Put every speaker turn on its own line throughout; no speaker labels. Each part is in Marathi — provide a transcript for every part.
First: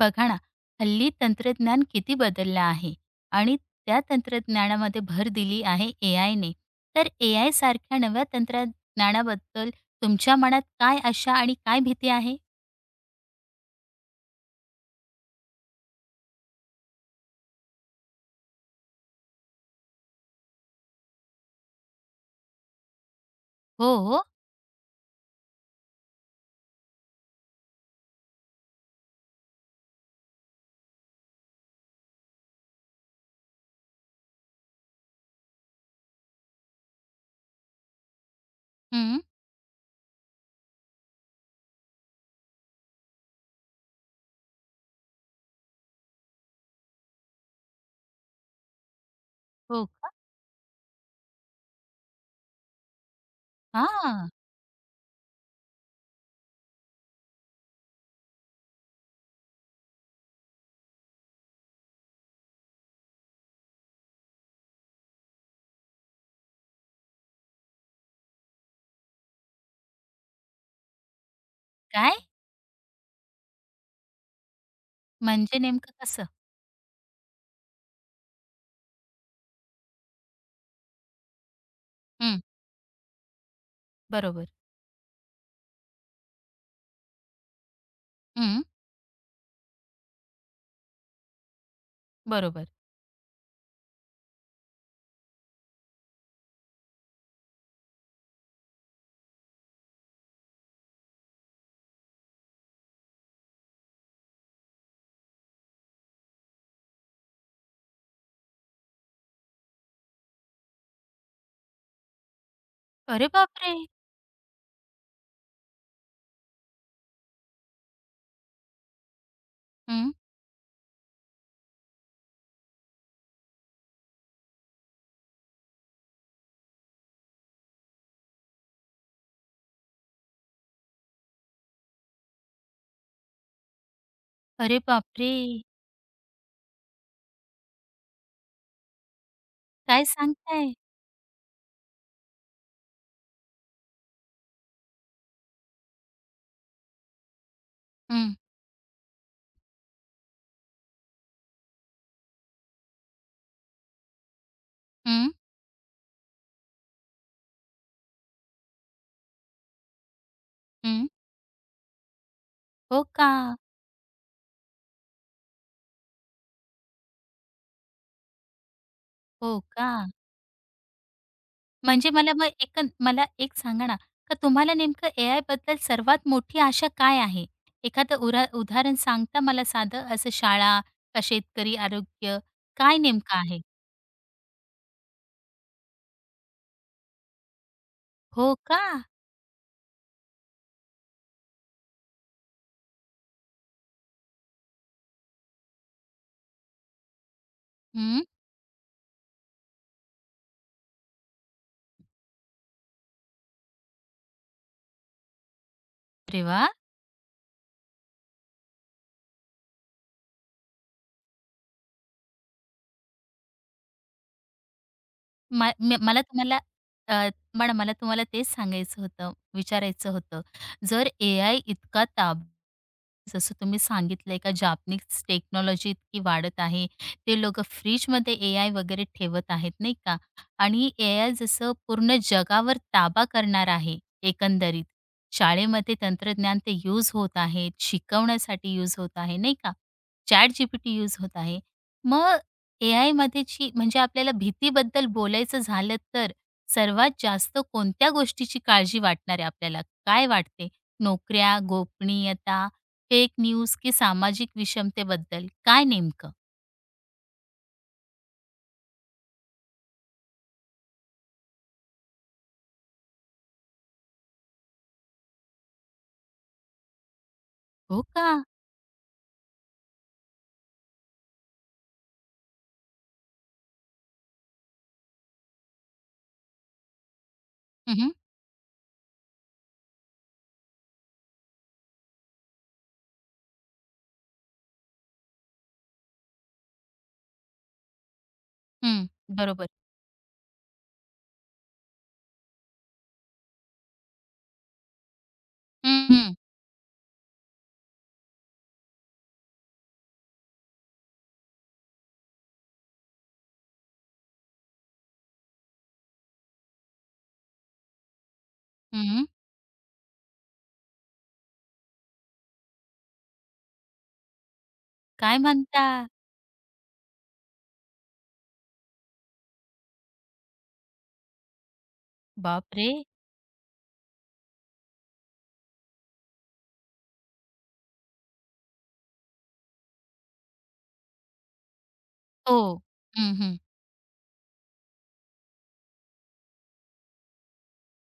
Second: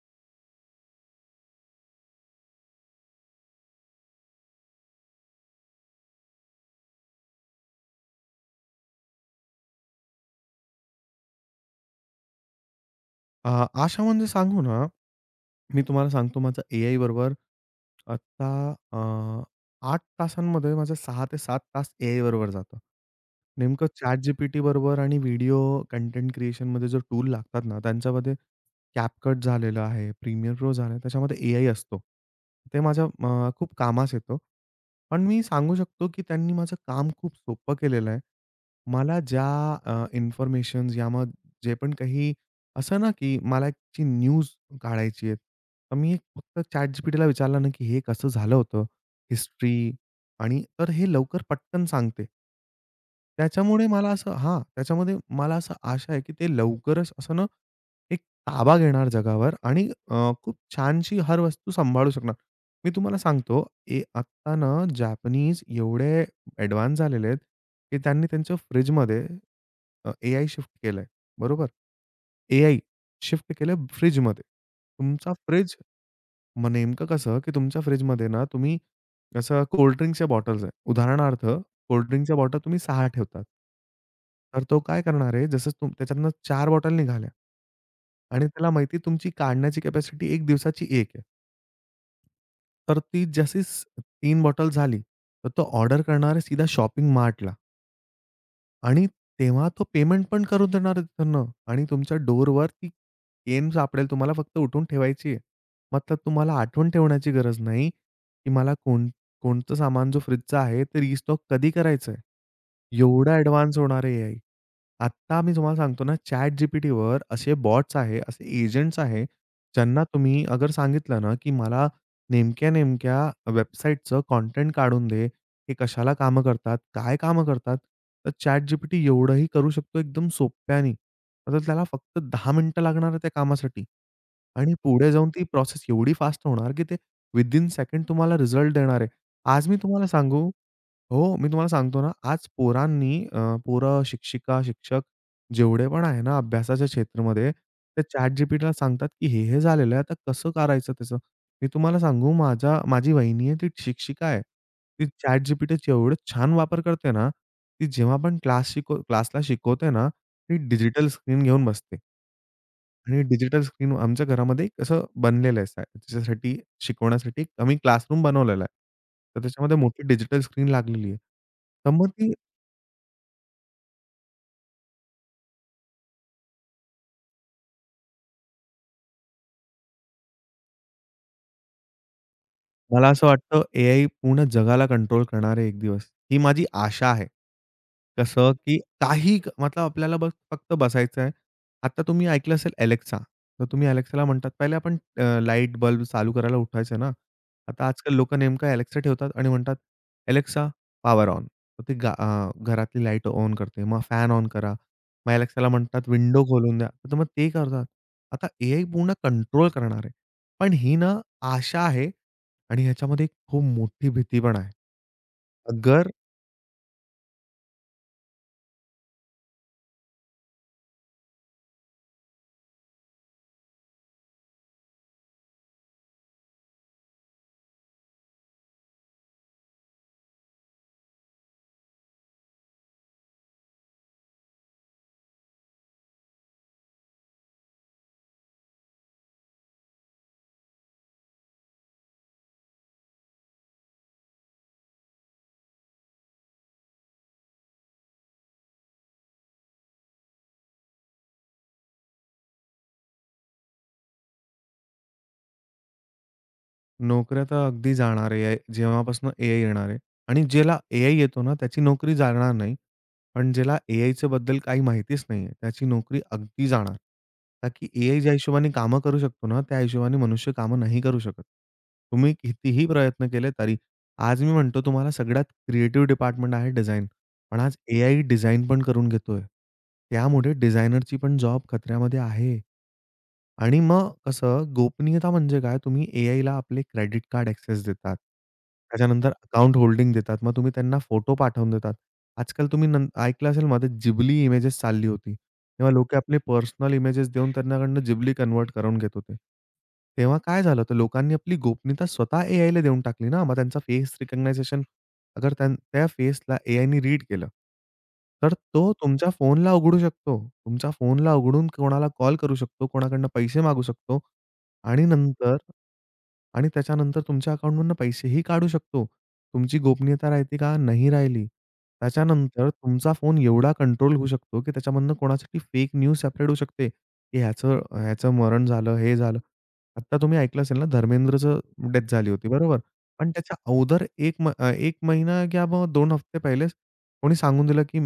बघा ना, हल्ली तंत्रज्ञान किती बदललं आहे आणि त्या तंत्रज्ञानामध्ये भर दिली आहे एआयने. तर एआय सारख्या नव्या तंत्रज्ञानाबद्दल तुमच्या मनात काय आशा आणि काय भीती आहे?
अ, आशा म्हणजे सांगू ना, मी तुम्हाला सांगतो माझं एआय बरोबर आत्ता अ, 8 तासांमध्ये माझं 6 ते 7 तास एआय बरोबर जातं. नेमकं
हो,
चॅट
हो.
जीपीटी बरोबर आणि व्हिडिओ कंटेंट क्रिएशनमध्ये जो टूल लागतात ना, त्यांच्यामध्ये CapCut झालेलं आहे, Premiere Pro झालं आहे, त्याच्यामध्ये एआय असतो. ते माझ्या खूप कामास येतो. पण मी सांगू शकतो, की त्यांनी माझं काम खूप सोपं केलेलं आहे. मला
हं.
ज्या इन्फॉर्मेशन्स या मग जे पण काही असं ना, की मला एक ची न्यूज काढायची आहे. तर मी एक फक्त ChatGPTला विचारलं ना, की हे कसं झालं होतं?
हो
हिस्ट्री
का?
आणि तर हे लवकर पटकन सांगते. त्याच्यामुळे मला
हां.
असं हां, त्याच्यामध्ये मला असं आशा आहे, की ते लवकरच असं ना, एक ताबा घेणार जगावर आणि खूप छानशी हर वस्तू सांभाळू शकणार. मी तुम्हाला सांगतो, आत्ता ना जॅपनीज एवढे एडव्हान्स झालेले आहेत, की त्यांनी त्यांच्या फ्रिजमध्ये एआय शिफ्ट केलंय. बरोबर.
काय?
एआय शिफ्ट केलं फ्रिजमध्ये. तुमचा
म्हणजे
फ्रिज
नेमकं कसं?
मग नेमकं कसं, की तुमच्या फ्रिजमध्ये ना तुम्ही असं कोल्ड ड्रिंक्सच्या बॉटल्स आहे. उदाहरणार्थ कोल्ड ड्रिंकच्या
हं.
बॉटल तुम्ही 6 ठेवतात.
बरोबर.
तर तो काय करणार आहे, जसं त्याच्यातनं 4 बॉटल निघाल्या आणि
हं.
त्याला माहिती आहे तुमची काढण्याची कॅपॅसिटी 1 दिवसाची 1 आहे.
बरोबर.
तर ती जशीच 3 बॉटल झाली, तर तो ऑर्डर करणार आहे सीधा शॉपिंग मार्टला. आणि तेव्हा तो पेमेंट पण करून देणार आहे त्यांना आणि तुमच्या डोरवर ती केन सापडेल. तुम्हाला फक्त उठून ठेवायची आहे. मतलब तुम्हाला आठवण ठेवण्याची गरज नाही, की मला कोणतं सामान जो फ्रिजचा आहे ते रिस्टॉक कधी करायचं आहे.
अरे
एवढा
बापरे!
ॲडव्हान्स होणार आहे एआय. आत्ता मी तुम्हाला सांगतो ना ChatGPTवर असे बॉट्स आहे, असे एजंट्स आहे, ज्यांना
हं.
तुम्ही अगर सांगितलं ना, की मला नेमक्या-नेमक्या वेबसाईटचं कंटेंट काढून दे. हे कशाला कामं करतात? काय कामं करतात? तर ChatGPT एवढंही करू शकतो एकदम सोप्याने. तर त्याला फक्त 10 मिनिटं लागणार आहे त्या कामासाठी. आणि
अरे
पुढे जाऊन
बापरे!
ती प्रोसेस एवढी फास्ट होणार, की ते विथिन सेकंड तुम्हाला रिझल्ट देणार आहे. आज मी
काय
तुम्हाला सांगू
सांगताय?
हो, मी तुम्हाला सांगतो ना, आज पोरं, शिक्षिका, शिक्षक जेवढे पण आहे ना अभ्यासाच्या क्षेत्रामध्ये, ते
हं,
ChatGPTला सांगतात, की हे, हे झालेलं आहे, आता कसं करायचं त्याचं? मी तुम्हाला सांगू, माझी वहिनी आहे, ती शिक्षिका आहे. ती
हं,
ChatGPTचा एवढं छान वापर करते ना, ती जेव्हा पण क्लासला शिकवते ना, ती
हं.
डिजिटल स्क्रीन घेऊन बसते.
हो
आणि
का?
डिजिटल स्क्रीन आमच्या घरामध्ये एक असं बनलेलं आहे. त्याच्यासाठी शिकवण्यासाठी एक आम्ही क्लासरूम बनवलेला आहे. तर
हो
त्याच्यामध्ये
का?
मोठी डिजिटल स्क्रीन लागलेली आहे. तर मग
म्हणजे
ती.
मला एक सांगा ना, का तुम्हाला नेमकं एआयबद्दल सर्वात मोठी आशा काय आहे? एखादं उदाहरण सांगता मला साधं असं शाळा, का शेतकरी, आरोग्य, काय
मला असं
नेमकं आहे?
वाटतं एआय पूर्ण जगाला कंट्रोल करणार आहे एक दिवस. ही माझी आशा आहे. कसं
हो
की
का?
काही मतलब आपल्याला बस फक्त बसायचं आहे. आता तुम्ही ऐकलं असेल Alexa. तर तुम्ही Alexaला म्हणतात पहिले आपण लाईट बल्ब चालू करायला उठायचं ना. आता आजकाल
हं.
लोकं नेमकं Alexa ठेवतात आणि म्हणतात, "Alexa पॉवर ऑन." तर ती घरातली लाईट ऑन करते. मग फॅन ऑन करा. मग Alexaला म्हणतात
अरे
विंडो
वाह!
खोलून द्या. तर मग ते करतात. आता एआय पूर्ण कंट्रोल करणार आहे. पण ही ना आशा आहे. आणि ह्याच्यामध्ये एक खूप मोठी भीती पण आहे.
मा म
अगर
मला तुम्हाला अ, मॅडम मला तुम्हाला तेच सांगायचं होतं, विचारायचं होतं. जर एआय इतका ताब जसं तुम्ही सांगितलंय का जापनीज टेक्नॉलॉजी इतकी वाढत आहे. ते लोकं फ्रिजमध्ये एआय वगैरे ठेवत आहेत, नाही का? आणि एआय जसं पूर्ण जगावर ताबा करणार आहे एकंदरीत. शाळेमध्ये तंत्रज्ञान ते यूज होत आहे, शिकवण्यासाठी यूज होत आहे, नाही का? ChatGPT यूज होत आहे. मग ए-आयमध्येची म्हणजे आपल्याला भीतीबद्दल बोलायचं झालं तर, सर्वात जास्त कोणत्या गोष्टीची काळजी वाटणार आहे आपल्याला? काय वाटते? नोकऱ्या, गोपनीयता, फेक न्यूज की सामाजिक विषमतेबद्दल? काय नेमकं?
नोकऱ्या तर अगदी जाणार आहे, जेव्हापासून एआय येणार आहे आणि ज्याला एआय येतो ना, त्याची नोकरी जाणार नाही. पण ज्याला एआयच्या बद्दल काही माहितीच नाहीये, त्याची नोकरी अगदी जाणार. का की
हो
एआय
का?
ज्या हिशोबाने कामं करू शकतो ना, त्या हिशोबाने मनुष्य कामं नाही करू शकत. तुम्ही कितीही प्रयत्न केले तरी. आज मी म्हणतो तुम्हाला सगळ्यात क्रिएटिव्ह डिपार्टमेंट आहे डिझाइन. पण आज
हं, हं.
एआय डिझाइन पण करून घेतोय. त्यामुळे डिझायनरची पण जॉब खतऱ्यामध्ये आहे. आणि मग कसं गोपनीयता म्हणजे काय तुम्ही एआय ला आपले क्रेडिट कार्ड ॲक्सेस देतात. त्याच्यानंतर
बरोबर.
अकाउंट होल्डिंग देतात. मग तुम्ही त्यांना फोटो पाठवून देतात. आजकाल तुम्ही नं ऐकलं असेल मध्ये जिबली इमेजेस चालली होती. तेव्हा
हं,
लोकं
हं.
आपले पर्सनल इमेजेस देऊन त्यांच्याकडनं जिबली कन्व्हर्ट करून घेत होते. तेव्हा काय झालं होतं लोकांनी आपली गोपनीयता स्वतः एआयला देऊन टाकली ना. मग त्यांचा फेस रिकॉग्नायझेशन अगर त्या फेसला एआयने रीड केलं, तर तो
हं.
तुमच्या फोनला उघडू शकतो. तुमच्या फोनला उघडून कोणाला कॉल करू शकतो, कोणाकडनं पैसे मागू शकतो आणि
काय
नंतर
म्हणता?
आणि त्याच्यानंतर तुमच्या अकाउंटमधनं पैसेही काढू शकतो. तुमची गोपनीयता राहते का? नाही राहिली. त्याच्यानंतर
बापरे!
तुमचा फोन एवढा कंट्रोल होऊ शकतो, की त्याच्यामधनं कोणासाठी फेक न्यूज स्प्रेड होऊ शकते, की ह्याचं ह्याचं मरण झालं, हे झालं. आत्ता तुम्ही ऐकलं असेल ना, धर्मेंद्रचं डेथ झाली होती, बरोबर?
हो.
पण
हं,
त्याच्या
हं.
अगोदर 1 1 महिना किंवा मग 2 हफ्ते पहिलेच कोणी सांगून दिलं, की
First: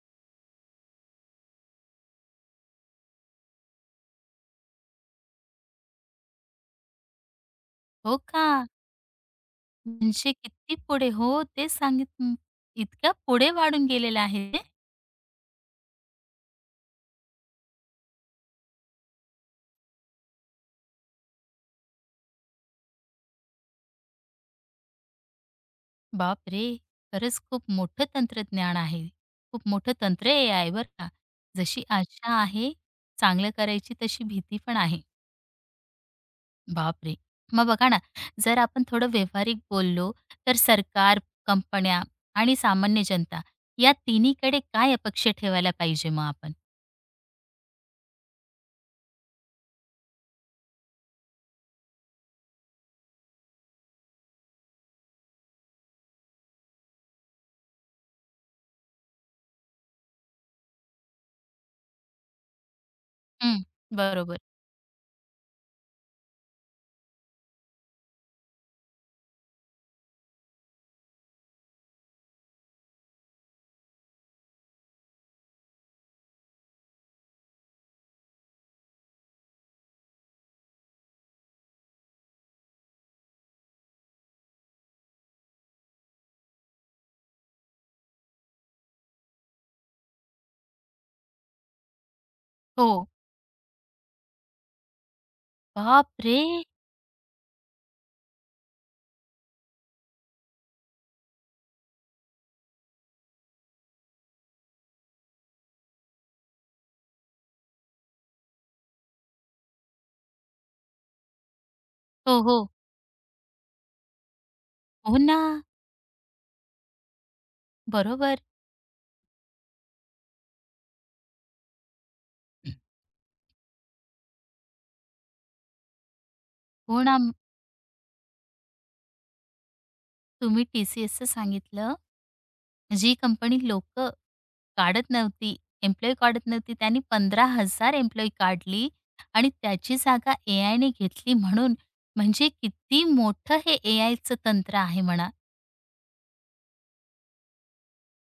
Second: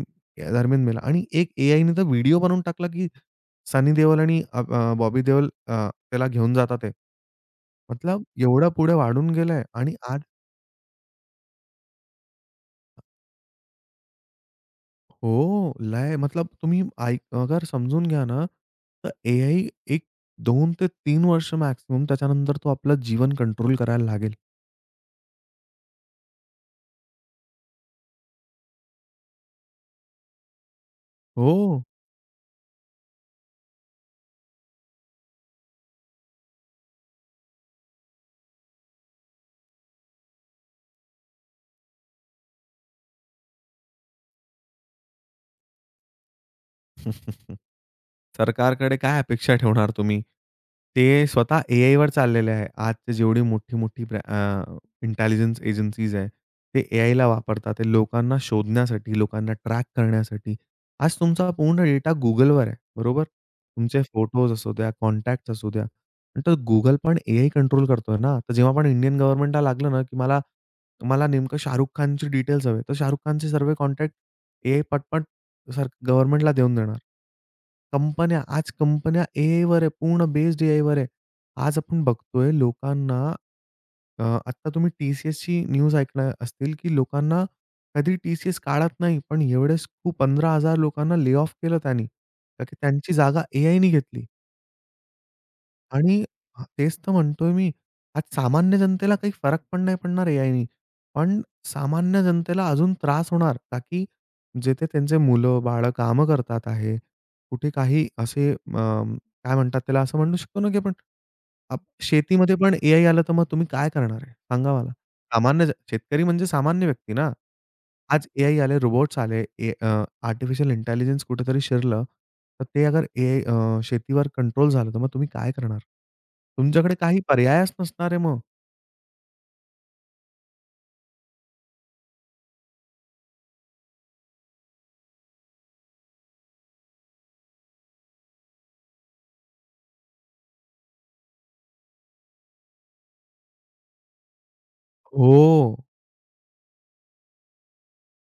धर्मेंद्र मेला आणि एक एआयने तर व्हिडिओ बनवून टाकला, की सनी देओल आणि अ, अ, बॉबी देओल त्याला घेऊन जातात आहे.
हो
मतलब
का?
एवढा पुढे वाढून गेलाय आणि आज
म्हणजे किती पुढे हो, तेच सांगितलं. इतक्या पुढे वाढून गेलेलं आहे ते?
हो, लय मतलब तुम्ही अगर समजून घ्या ना, तर एआय एक 2 ते 3 वर्ष मॅक्सिमम त्याच्यानंतर तो आपलं जीवन कंट्रोल करायला लागेल.
बापरे! खरंच खूप मोठं तंत्रज्ञान आहे. खूप मोठं तंत्र आहे AI बरं का. जशी
हो.
आशा आहे चांगलं करायची, तशी भीती पण आहे. बापरे! मग बघा ना, जर आपण थोडं व्यावहारिक बोललो, तर सरकार, कंपन्या आणि सामान्य जनता या तिन्हीकडे काय अपेक्षा ठेवायला पाहिजे मग आपण?
सरकारकडे काय अपेक्षा ठेवणार तुम्ही? ते स्वतः एआयवर चाललेले आहे. आजची जेवढी मोठी-मोठी इंटेलिजन्स एजन्सीज आहे, ते एआयला वापरतात. ते लोकांना शोधण्यासाठी, लोकांना ट्रॅक करण्यासाठी. आज तुमचा पूर्ण डेटा Googleवर आहे, बरोबर?
हं,
तुमचे
बरोबर.
फोटोज असू द्या, कॉन्टॅक्ट्स असू द्या. तर Google पण एआय कंट्रोल करतोय ना. तर जेव्हा पण इंडियन गव्हर्नमेंटला लागलं ना, की मला मला नेमकं शाहरुख खानची डिटेल्स हवे, तर शाहरुख खानचे सर्व कॉन्टॅक्ट एआय पट-पट गव्हर्नमेंटला देऊन देणार. कंपन्या आज कंपन्या एआयवर आहे. पूर्ण बेस्ड एआयवर आहे. आज आपण बघतोय लोकांना आत्ता तुम्ही टी-सी-एसची न्यूज ऐकणार असतील, की लोकांना कधी टी-सी-एस काढत नाही. पण एवढेच खूप 15,000 लोकांना ले ऑफ केलं त्यांनी. का की
हो.
त्यांची जागा एआयनी घेतली. आणि
बापरे!
हां, तेच तर म्हणतोय मी. आज सामान्य जनतेला काही फरक पण नाही पडणार एआयनी. पण सामान्य जनतेला अजून त्रास होणार, का की जिथे त्यांचे मुलं-बाळं कामं करतात आहे, कुठे काही असे काय म्हणतात त्याला, असं म्हणू शकतो ना की आपण
हो,
शेतीमध्ये
हो.
पण एआय आलं, तर मग तुम्ही काय करणार आहे? सांगा मला.
हो ना.
सामान्य शेतकरी म्हणजे सामान्य व्यक्ती ना. आज
बरोबर.
ए-आय आले, रोबोट्स आले, ए अ, आर्टिफिशियल इंटेलिजन्स कुठेतरी शिरलं, तर ते अगर ए-आय शेतीवर कंट्रोल झालं, तर मग तुम्ही काय करणार? तुमच्याकडे
हो ना.
काही पर्यायच नसणार आहे मग.
तुम्ही टी-सी-एसचं सांगितलं. जी कंपनी लोक काढत नव्हती, एम्प्लॉयी काढत नव्हती, त्यांनी 15,000 एम्प्लॉयी काढली आणि त्याची जागा एआयने घेतली म्हणून. म्हणजे किती मोठं हे एआयचं तंत्र आहे म्हणा.
हो.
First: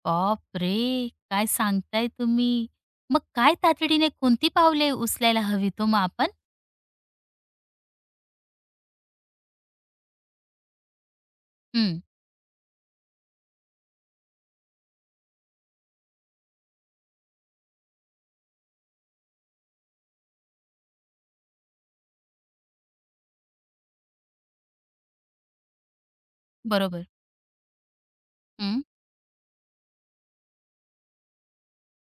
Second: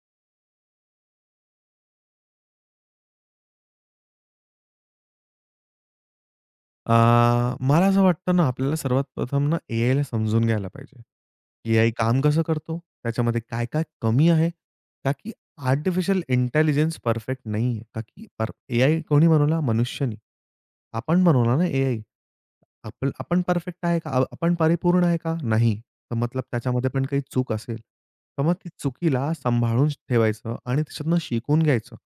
बापरे! काय सांगताय तुम्ही. मग काय तातडीने कोणती पावले उचलायला हवी ओ मग आपण?
अ, मला असं वाटतं ना, आपल्याला सर्वात प्रथम ना ए-आयला समजून घ्यायला पाहिजे. ए-आय
हं,
काम कसं करतो? त्याच्यामध्ये काय-काय कमी आहे? का की आर्टिफिशियल इंटेलिजन्स परफेक्ट नाही आहे. का की पर ए-आय कोणी बनवला? मनुष्यानी. आपण बनवला ना ए-आय. आपण आपण परफेक्ट आहे का? आपण परिपूर्ण आहे का? नाही. तर मतलब त्याच्यामध्ये पण
बरोबर.
काही चूक असेल, तर मग ती
हं,
चुकीला सांभाळून ठेवायचं आणि त्याच्यातनं शिकून घ्यायचं.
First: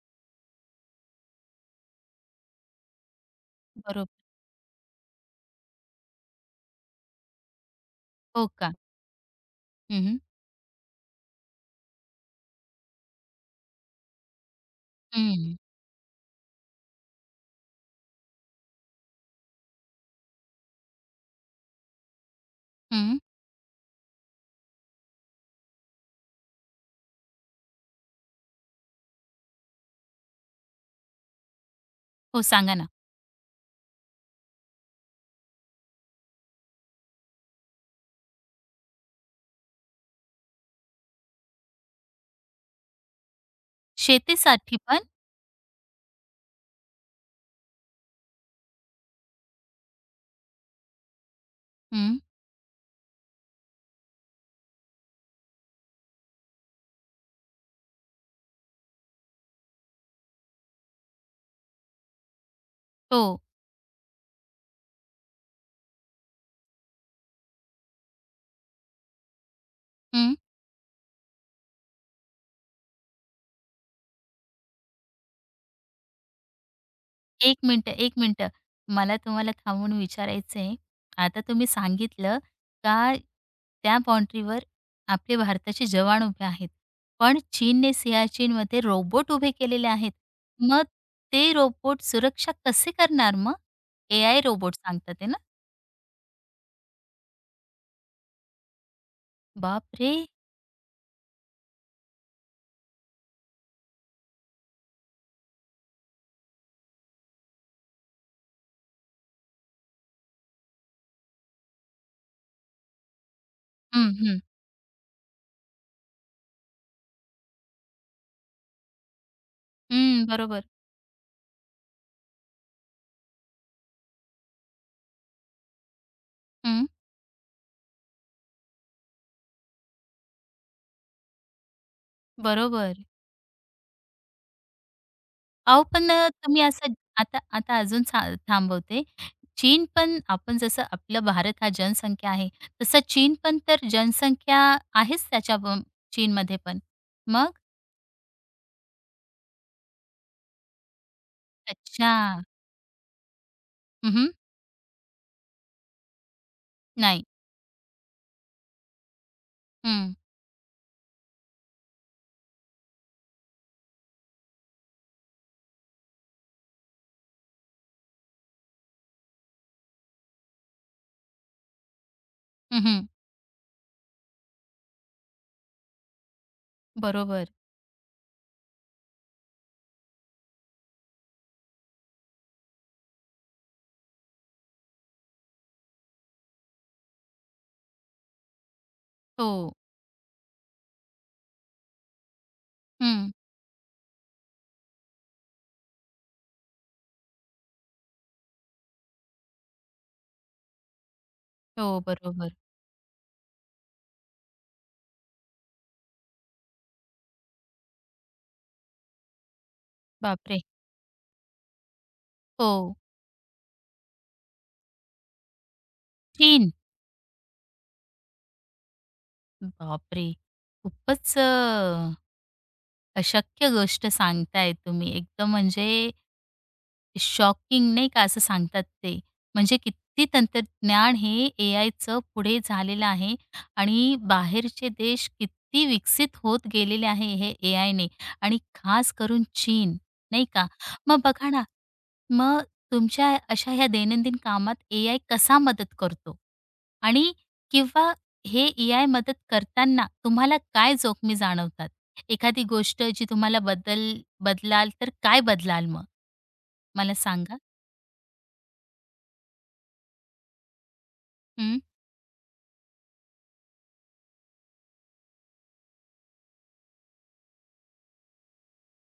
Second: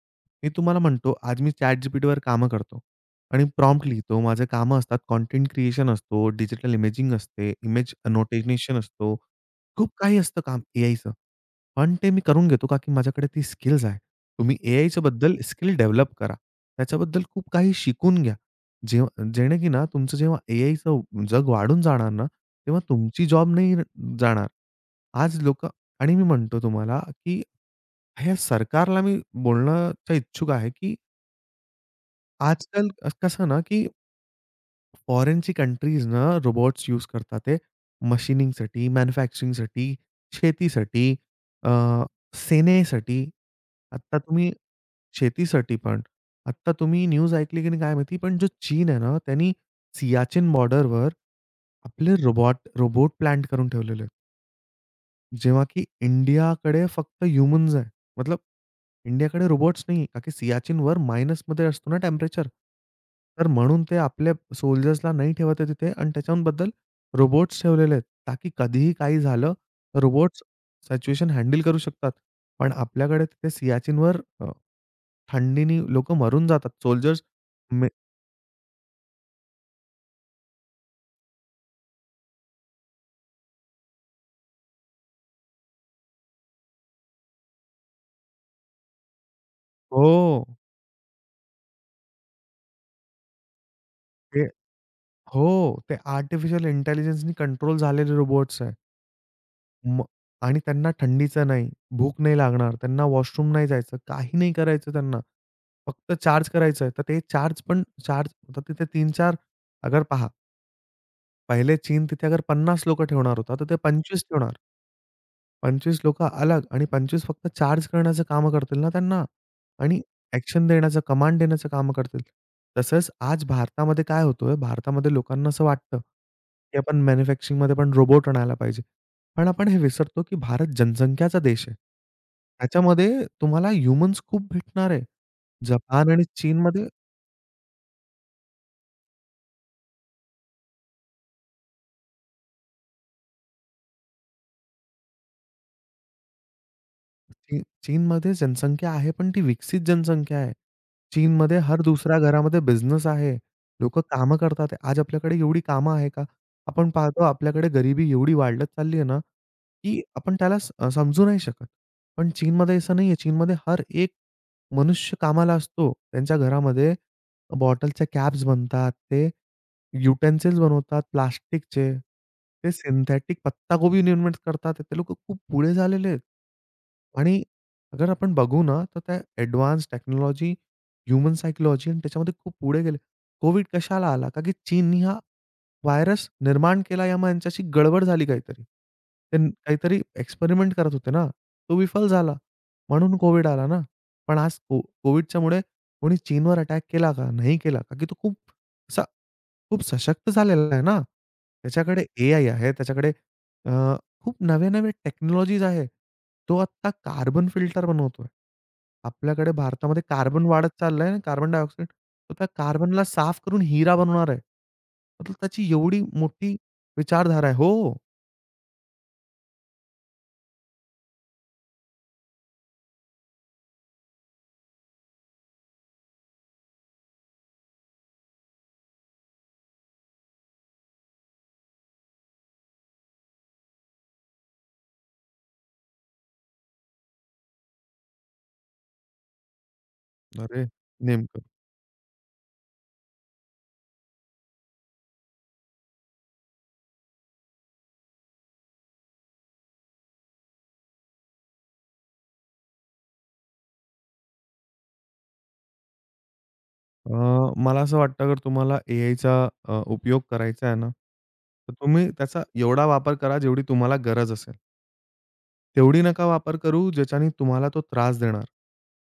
मी तुम्हाला म्हणतो, आज मी ChatGPTवर कामं करतो आणि प्रॉम्प्ट
बरोबर.
लिहितो. माझे कामं असतात, कंटेंट क्रिएशन असतो, डिजिटल इमेजिंग असते, इमेज
हो का?
नोटेशनेशन असतो. खूप
हं,
काही असतं काम एआयचं. पण ते मी करून घेतो का की माझ्याकडे ती स्किल्स आहे. तुम्ही एआयच्याबद्दल
हं,
स्किल डेव्हलप करा. त्याच्याबद्दल खूप काही शिकून घ्या. जेव्हा जेणे की ना तुमचं जेव्हा एआयचं जग वाढून जाणार ना, तेव्हा
हं.
तुमची जॉब नाही जाणार. आज लोकं आणि मी म्हणतो तुम्हाला, की ह्या सरकारला मी बोलण्याच्या इच्छुक आहे, की
हो, सांगा ना.
आजकाल कसं ना, की फॉरेनची कंट्रीज ना रोबोट्स यूज करतात ते मशीनिंगसाठी, मॅन्युफॅक्चरिंगसाठी, शेतीसाठी, अ, सेनेसाठी. आत्ता तुम्ही
शेतीसाठी पण?
शेतीसाठी पण. आत्ता तुम्ही न्यूज ऐकली की नाही काय माहिती, पण जो चीन आहे ना, त्यांनी सियाचीन बॉर्डरवर आपले
हं,
रोबोट प्लॅन्ड करून ठेवलेले आहेत. जेव्हा की इंडियाकडे फक्त ह्युमन्स आहे. मतलब इंडियाकडे रोबोट्स नाहीये. का की सियाचीनवर मायनसमध्ये असतो ना टेम्परेचर.
हो.
तर म्हणून ते आपल्या सोल्जर्सला नाही ठेवत आहे तिथे आणि त्याच्याबद्दल रोबोट्स ठेवलेले आहेत. ताकी कधीही काही झालं, तर
हं.
रोबोट्स सिच्युएशन हँडल करू शकतात. पण आपल्याकडे तिथे सियाचीनवर थंडीनी लोकं मरून जातात. सोल्जर्स
एक
मे
मिनिटं, एक मिनिटं. मला तुम्हाला थांबून विचारायचं आहे. आता तुम्ही सांगितलं का त्या बाउंडरीवर आपले भारताचे जवान उभे आहेत. पण चीनने सियाचीनमध्ये रोबोट उभे केलेले आहेत.
हो.
मग ते रोबोट सुरक्षा कसे करणार मग?
ते
एआय रोबोट सांगतात आहे ना?
हो. ते आर्टिफिशियल इंटेलिजन्सनी कंट्रोल झालेले रोबोट्स आहे. मग
बापरे!
आणि त्यांना थंडीचं नाही, भूक नाही लागणार, त्यांना वॉशरूम नाही जायचं, काही नाही करायचं त्यांना. फक्त चार्ज करायचं आहे. तर ते चार्ज पण चार्ज तर तिथे 3-4 अगर पहा, पहिले चीन तिथे अगर 50 लोक ठेवणार होता, तर ते
हं,
25
हं.
ठेवणार. 25 लोकं अलग आणि 25 फक्त चार्ज करण्याचं काम करतील ना त्यांना आणि
हं, बरोबर.
ॲक्शन देण्याचं, कमांड देण्याचं काम करतील. तसंच आज भारतामध्ये काय होतोय, भारतामध्ये लोकांना असं वाटतं, की
हं,
आपण मॅन्युफॅक्चरिंगमध्ये पण रोबोट आणायला पाहिजे. पण आपण हे विसरतो, की भारत जनसंख्याचा देश आहे.
बरोबर.
त्याच्यामध्ये तुम्हाला ह्युमन्स खूप भेटणार आहे.
अहो,
जपान
पण
आणि
तुम्ही
चीनमध्ये.
असं आता आता अजून थांबवते. चीन पण आपण जसं आपला भारत हा जनसंख्या आहे, तसं चीन पण तर जनसंख्या आहेच त्याच्या ब चीनमध्ये पण. मग?
चीनमध्ये जनसंख्या आहे, पण ती विकसित जनसंख्या आहे. चीनमध्ये हर
अच्छा.
दुसऱ्या घरामध्ये बिझनेस आहे. लोकं
हं,
कामं करतात. आज आपल्याकडे एवढी कामं आहे का? आपण पाहतो
नाही.
आपल्याकडे गरिबी एवढी वाढत चालली आहे ना, की
हं.
आपण त्याला समजू नाही शकत. पण चीनमध्ये असं नाहीये. चीनमध्ये हर एक मनुष्य कामाला असतो. त्यांच्या घरामध्ये बॉटलच्या कॅप्स बनतात. ते युटेन्सिल्स बनवतात प्लास्टिकचे. ते
हं,
सिंथेटिक पत्ताकोबी इन्व्हेंट करतात. ते लोकं खूप पुढे झालेले आहेत. आणि
बरोबर.
अगर आपण बघू ना, तर त्या एडवान्स टेक्नॉलॉजी, ह्युमन सायकॉलॉजी आणि त्याच्यामध्ये खूप पुढे गेले. कोविड कशाला आला? का की चीननी हा व्हायरस निर्माण केला यामुळे यांच्याशी गडबड झाली काहीतरी. ते
हो.
काहीतरी एक्सपेरिमेंट करत होते ना, तो विफल झाला. म्हणून
हं.
कोविड आला ना. पण आज कोविडच्यामुळे कोणी चीनवर अटॅक केला का? नाही केला. का की तो असा खूप सशक्त झालेला आहे ना.
हो,
त्याच्याकडे एआय
बरोबर.
आहे, त्याच्याकडे अ, खूप नव्या-नव्या टेक्नॉलॉजीज आहे. तो आत्ता कार्बन फिल्टर बनवतोय. आपल्याकडे भारतामध्ये कार्बन
बापरे!
वाढत चाललंय ना, कार्बन डायऑक्साईड. तर त्या
हो.
कार्बनला साफ करून हिरा बनवणार आहे. मतलब त्याची एवढी मोठी
चीन.
विचारधारा आहे. हो, हो.
बापरे! खूपच अशक्य गोष्ट सांगताय तुम्ही. एकदम म्हणजे शॉकिंग नाही का असं सांगतात ते. म्हणजे किती तंत्रज्ञान हे एआयचं पुढे झालेलं आहे आणि बाहेरचे देश किती विकसित होत गेलेले आहे हे एआयने आणि खास करून चीन, नाही
अरे!
का? मग
नेमकं.
बघा ना, मग तुमच्या अशा ह्या दैनंदिन कामात एआय कसा मदत करतो? आणि किंवा हे एआय मदत करताना तुम्हाला काय जोखमी जाणवतात? एखादी गोष्ट जी तुम्हाला बदलाल तर काय बदलाल मग?
अ,
मला सांगा?
मला असं वाटतं अगर तुम्हाला एआयचा उपयोग करायचा आहे ना, तर
हं,
तुम्ही त्याचा एवढा वापर करा जेवढी तुम्हाला गरज असेल. तेवढी नका वापर करू, ज्याच्याने तुम्हाला तो त्रास देणार.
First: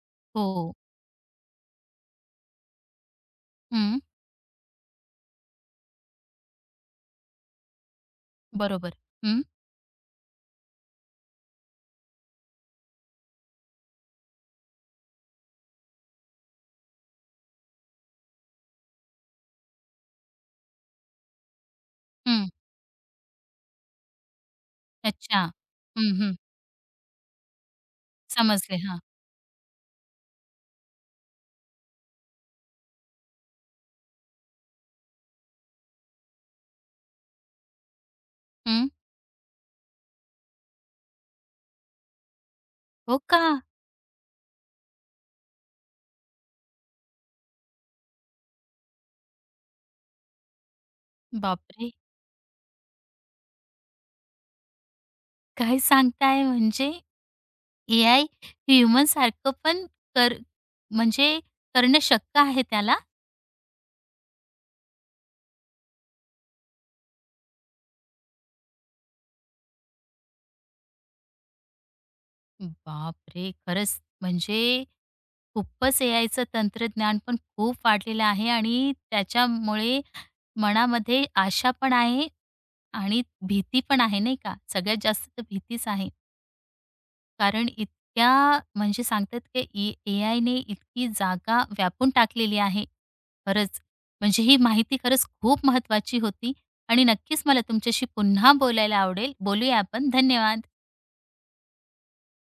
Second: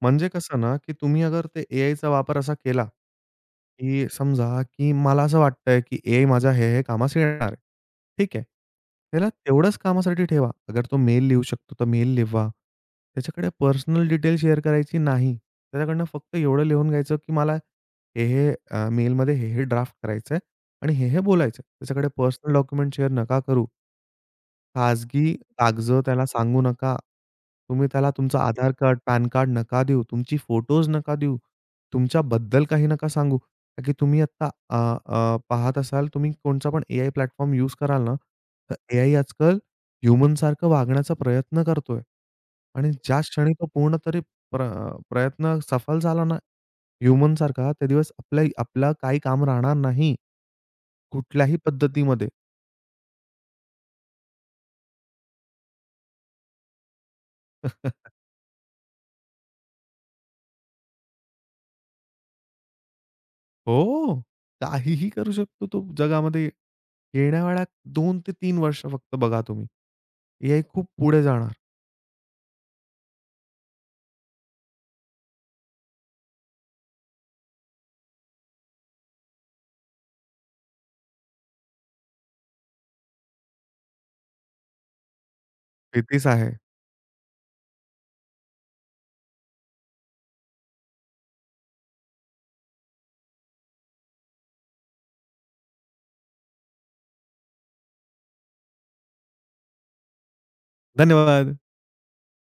म्हणजे कसं
हो.
ना, की तुम्ही अगर ते एआयचा वापर असा केला,
हं,
की समजा, की मला असं वाटतंय, की एआय माझ्या हे-हे कामास येणार आहे. ठीक आहे.
बरोबर.
त्याला
हं,
तेवढ्याच कामासाठी ठेवा. अगर तो मेल लिहू शकतो, तर मेल लिहवा. त्याच्याकडे पर्सनल डिटेल शेअर करायची नाही. त्याच्याकडनं फक्त एवढं लिहून घ्यायचं, की मला हे-हे मेलमध्ये हे-हे ड्राफ्ट करायचंय आणि हे-हे बोलायचंय. त्याच्याकडे
हं.
पर्सनल डॉक्युमेंट शेअर नका करू. खाजगी
अच्छा.
कागजं
हं,
त्याला
हं.
सांगू नका. तुम्ही त्याला तुमचं आधार
समजले.
कार्ड,
हां.
पॅन कार्ड नका देऊ. तुमची फोटोज नका देऊ. तुमच्याबद्दल काही नका सांगू. का की तुम्ही आत्ता अ, अ, पाहत असाल तुम्ही कोणचा पण एआय प्लॅटफॉर्म यूज कराल ना, तर
हं.
एआय आजकाल ह्युमनसारखं वागण्याचा प्रयत्न करतोय. आणि
हो
ज्या
का?
क्षणी तो पूर्ण तरी प्र प्रयत्न सफल झाला ना, ह्युमनसारखा, त्या दिवस आपलं काही काम राहणार नाही, कुठल्याही
बापरे!
पद्धतीमध्ये.
काय सांगताय म्हणजे एआय ह्युमनसारखं पण कर म्हणजे करणं शक्य आहे त्याला?
हो. काहीही करू शकतो तो जगामध्ये. येणाऱ्या 2 ते 3 वर्ष फक्त बघा तुम्ही. हे खूप पुढे जाणार.
बापरे! खरंच म्हणजे खूपच एआयचं तंत्रज्ञान पण खूप वाढलेलं आहे आणि त्याच्यामुळे मनामध्ये आशा पण आहे आणि भीती पण आहे, नाही का? सगळ्यात जास्त तर भीतीच आहे.
शेतीच आहे.
कारण इतक्या म्हणजे सांगतात की एआयने इतकी जागा व्यापून टाकलेली आहे. खरंच म्हणजे ही माहिती खरंच खूप महत्वाची होती आणि नक्कीच मला तुमच्याशी पुन्हा बोलायला आवडेल. बोलूया आपण. धन्यवाद.
धन्यवाद.